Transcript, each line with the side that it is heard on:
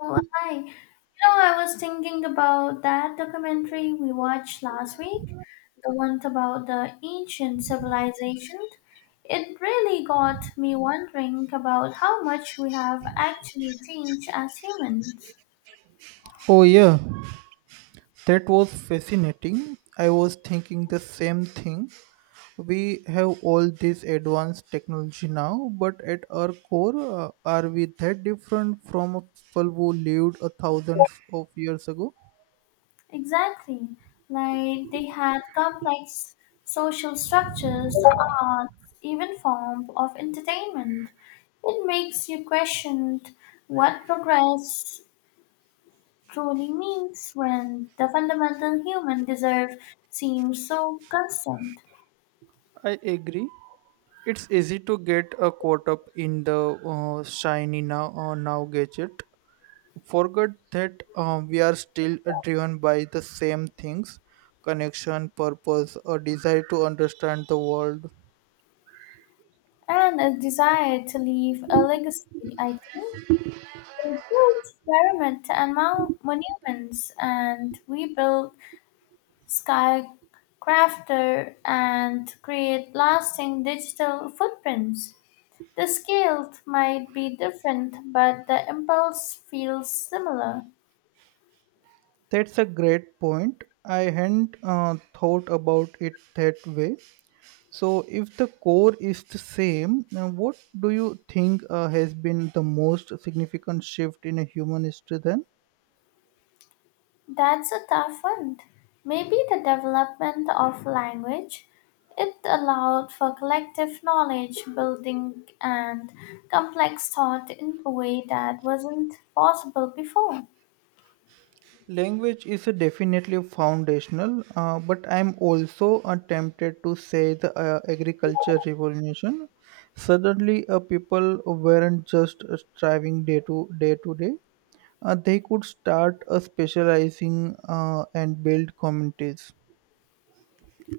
left: Oh, hi. You know, I was thinking about that documentary we watched last week, the one about the ancient civilization. It really got me wondering about how much we have actually changed as humans.
right: Oh, yeah, that was fascinating. I was thinking the same thing. We have all this advanced technology now, but at our core, are we that different from people who lived a thousands of years ago?
left: Exactly. Like they had complex social structures, arts, even form of entertainment. It makes you question what progress truly means when the fundamental human desire seems so constant.
right: I agree. It's easy to get caught up in the shiny now now gadget. Forget that we are still driven by the same things: connection, purpose, a desire to understand the world.
left: And a desire to leave a legacy, I think. They built pyramids and monuments, and we build skyscraper and create lasting digital footprints. The scale might be different, but the impulse feels similar.
right: That's a great point. I hadn't thought about it that way. So, if the core is the same, what do you think has been the most significant shift in a human history then?
left: That's a tough one. Maybe the development of language. It allowed for collective knowledge building and complex thought in a way that wasn't possible before.
right: Language is definitely foundational, but I'm also tempted to say the agriculture revolution. Suddenly, people weren't just striving day to day to day. They could start specializing and build communities.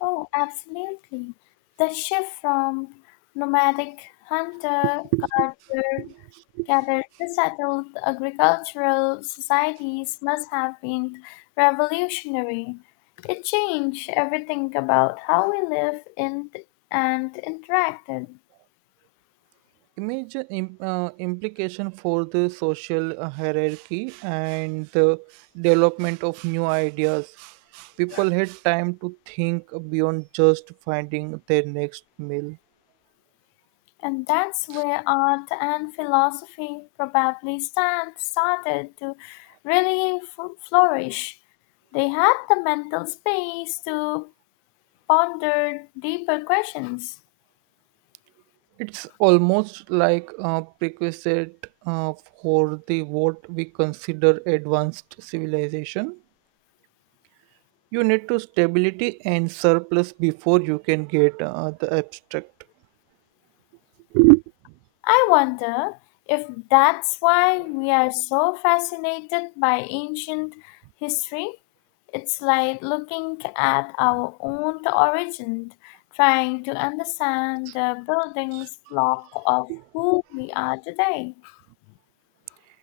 left: Oh, absolutely. The shift from nomadic hunter gatherer Gathered pre-settled agricultural societies must have been revolutionary. It changed everything about how we lived in and interacted.
right: Implication for the social hierarchy and the development of new ideas. People had time to think beyond just finding their next meal.
left: And that's where art and philosophy probably stand, started to really flourish. They had the mental space to ponder deeper questions.
right: It's almost like a prerequisite for the what we consider advanced civilization. You need to stability and surplus before you can get the abstract.
left: I wonder if that's why we are so fascinated by ancient history. It's like looking at our own origin, trying to understand the building block of who we are today,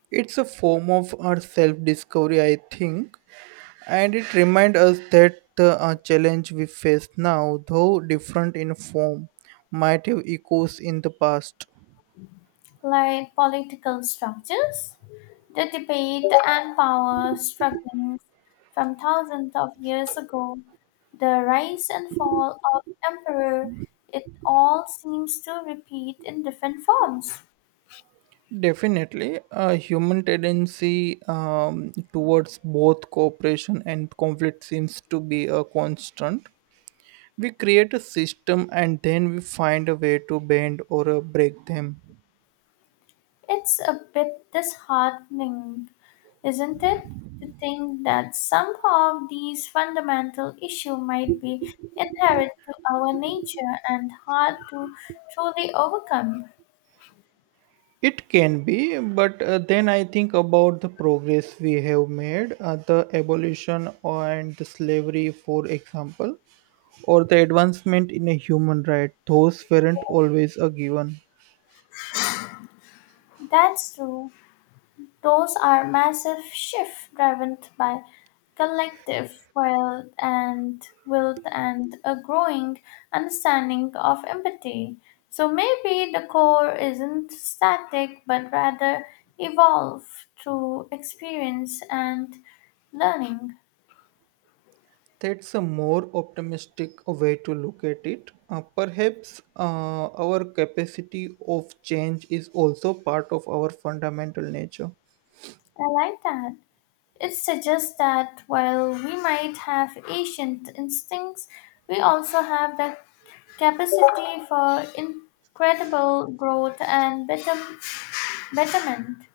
right: It's a form of our self discovery, I think. And it reminds us that the challenge we face now, though different in form, might have echoes in the past.
left: like political structures. The debate and power struggles from thousands of years ago, the rise and fall of emperor, it all seems to repeat in different forms.
right: Definitely, a human tendency towards both cooperation and conflict seems to be a constant. We create a system and then we find a way to bend or break them.
left: It's a bit disheartening, isn't it, to think that somehow these fundamental issues might be inherent to our nature and hard to truly overcome.
right: It can be, but then I think about the progress we have made, the abolition and slavery, for example, or the advancement in a human right. Those weren't always a given.
left: That's true. Those are massive shifts driven by collective will and a growing understanding of empathy. So maybe the core isn't static but rather evolve through experience and learning.
right: That's a more optimistic way to look at it. Perhaps our capacity of change is also part of our fundamental nature.
left: I like that. It suggests that while we might have ancient instincts, we also have the capacity for incredible growth and better Betterment,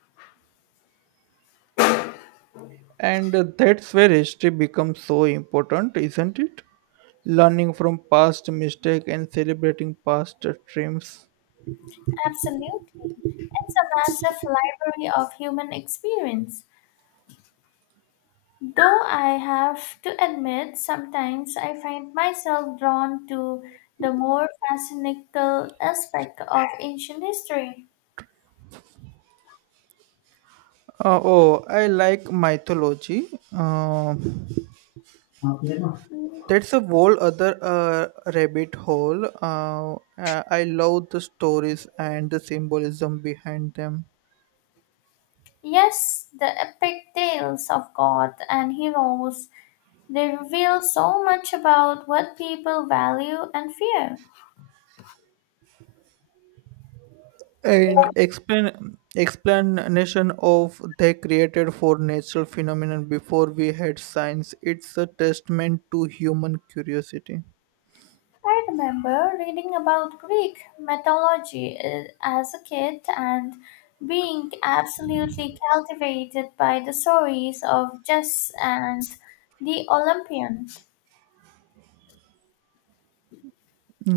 right: And that's where history becomes so important, isn't it? Learning from past mistakes and celebrating past triumphs.
left: absolute, it's a massive library of human experience. Though I have to admit, sometimes I find myself drawn to the more fascinating aspect of ancient history.
right: Oh, I like mythology. Uh, that's a whole other rabbit hole. I love the stories and the symbolism behind them.
left: Yes, the epic tales of gods and heroes, they reveal so much about what people value and fear.
right: And explain explanation of they created for natural phenomenon before we had science, it's a testament to human curiosity.
left: I remember reading about Greek mythology as a kid and being absolutely captivated by the stories of Zeus and the Olympian.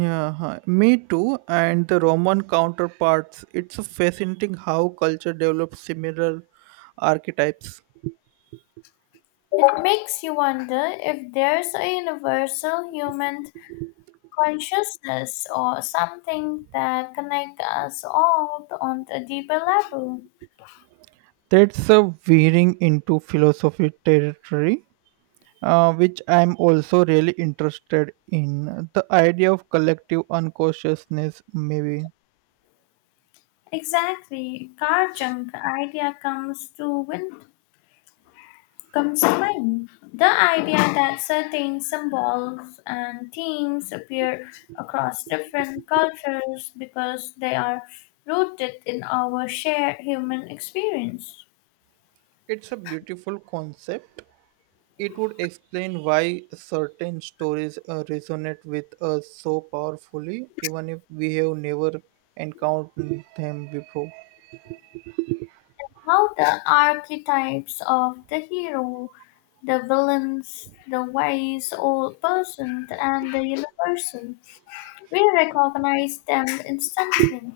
right: Yeah, huh, me too, and the Roman counterparts. It's fascinating how culture develops similar archetypes.
left: It makes you wonder if there's a universal human consciousness or something that connects us all on a deeper level.
right: That's a veering into philosophy territory, which I'm also really interested in the idea of collective unconsciousness maybe.
left: Exactly, Karjang idea comes to mind. The idea that certain symbols and themes appear across different cultures because they are rooted in our shared human experience.
right: It's a beautiful concept. It would explain why certain stories resonate with us so powerfully, even if we have never encountered them before.
left: How the archetypes of the hero, the villains, the wise old person, and the universal, we recognize them instantly.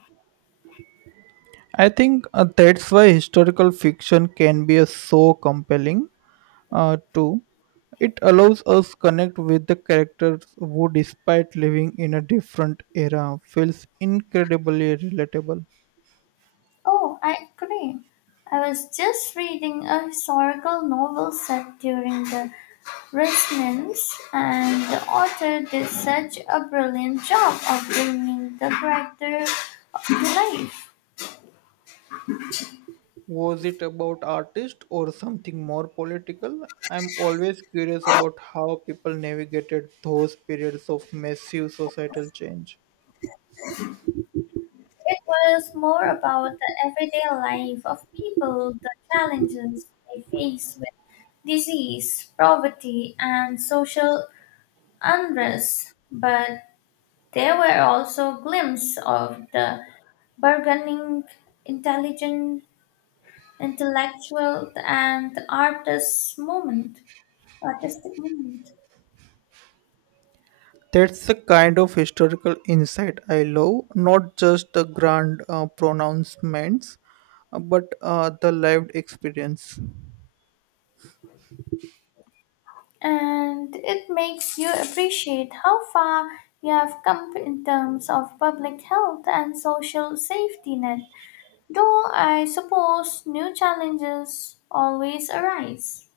right: I think that's why historical fiction can be so compelling, too. It allows us connect with the characters who, despite living in a different era, feels incredibly relatable.
left: Oh, I agree. I was just reading a historical novel set during the resonance, and the author did such a brilliant job of bringing the character to life.
right: Was it about artists or something more political? I'm always curious about how people navigated those periods of massive societal change.
left: It was more about the everyday life of people, the challenges they face with disease, poverty, and social unrest, but there were also glimpses of the bargaining, intelligent, intellectual, and artistic moment.
right: That's the kind of historical insight I love, not just the grand pronouncements, but the lived experience.
left: And it makes you appreciate how far you have come in terms of public health and social safety net, though I suppose new challenges always arise.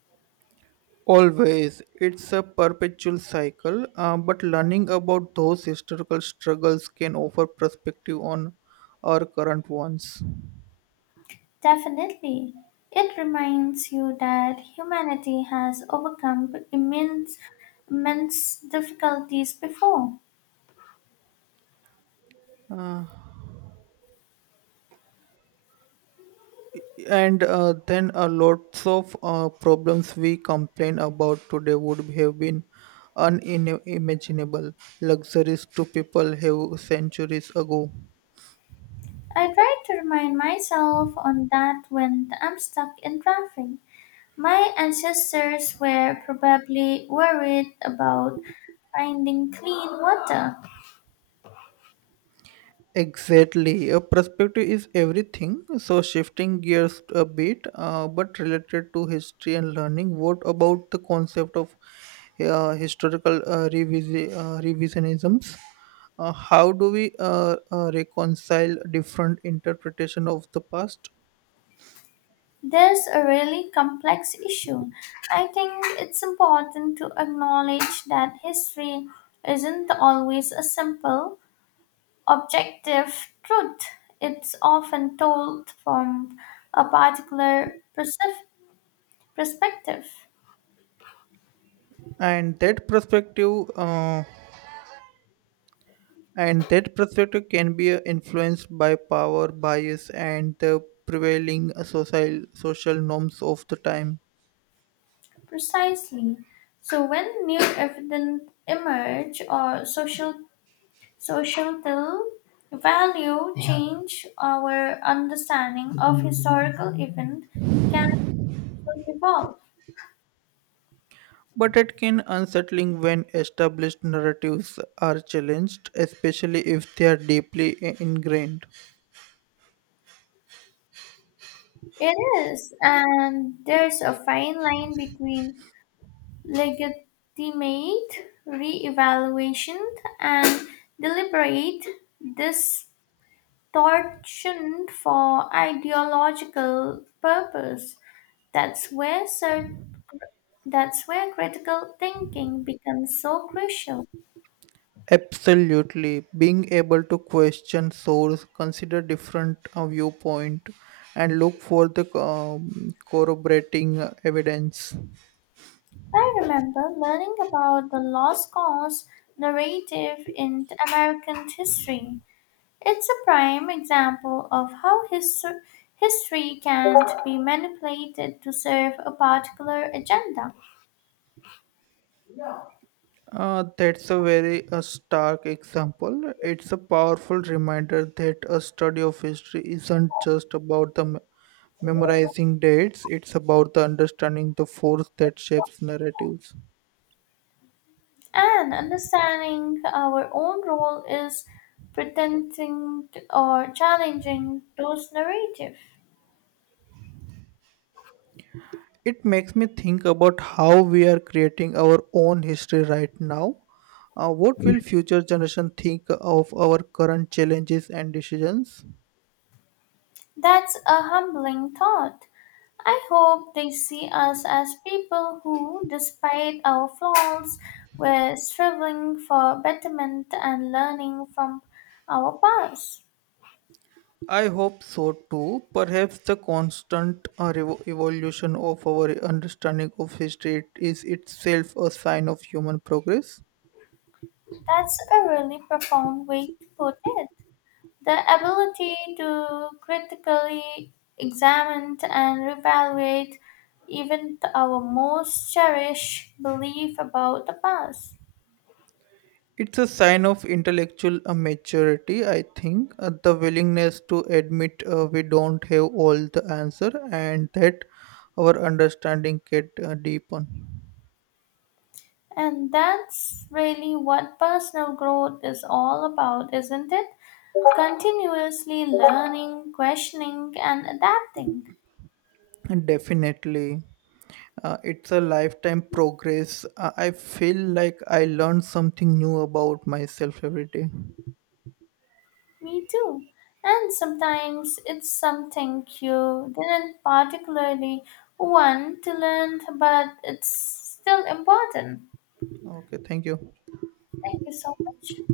right: Always, it's a perpetual cycle, but learning about those historical struggles can offer perspective on our current ones.
left: Definitely. It reminds you that humanity has overcome immense difficulties before.
right: Uh, and then a lots of problems we complain about today would have been unimaginable luxuries to people have centuries ago.
left: I try to remind myself on that when I'm stuck in traffic. My ancestors were probably worried about finding clean water.
right: Exactly, a perspective is everything. So shifting gears a bit, but related to history and learning, what about the concept of historical revisionisms? How do we reconcile different interpretation of the past?
left: There's a really complex issue. I think it's important to acknowledge that history isn't always a simple, objective truth. It's often told from a perspective.
right: And that perspective uh, and that perspective can be influenced by power bias and the prevailing social norms of the time.
left: Precisely. So when new evidence emerge or social Social though value Yeah. change our understanding of historical event can evolve.
right: But it can unsettling when established narratives are challenged, especially if they are deeply ingrained.
left: It is, and there's a fine line between legitimate re-evaluation and deliberate distortion for ideological purpose. That's where cer- that's where critical thinking becomes so crucial.
right: Absolutely, being able to question source, consider different viewpoint, and look for the corroborating evidence.
left: I remember learning about the lost cause narrative in American history. It's a prime example of how history can be manipulated to serve a particular agenda.
right: That's a very stark example. It's a powerful reminder that a study of history isn't just about the memorizing dates, it's about the understanding the force that shapes narratives.
left: And understanding our own role is pretending or challenging those narratives.
right: It makes me think about how we are creating our own history right now. What will future generation think of our current challenges and decisions?
left: That's a humbling thought. I hope they see us as people who, despite our flaws, were striving for betterment and learning from our past.
right: I hope so too. Perhaps the constant evolution of our understanding of history is itself a sign of human progress.
left: That's a really profound way to put it. The ability to critically examine and reevaluate even our most cherished belief about the past.
right: It's a sign of intellectual maturity, I think, the willingness to admit we don't have all the answer and that our understanding can deepen.
left: And that's really what personal growth is all about, isn't it? Continuously learning, questioning, and adapting.
right: And definitely. It's a lifetime progress. I feel like I learn something new about myself every day.
left: Me too. And sometimes it's something you didn't particularly want to learn, but it's still important.
right: Okay, thank you.
left: Thank you so much.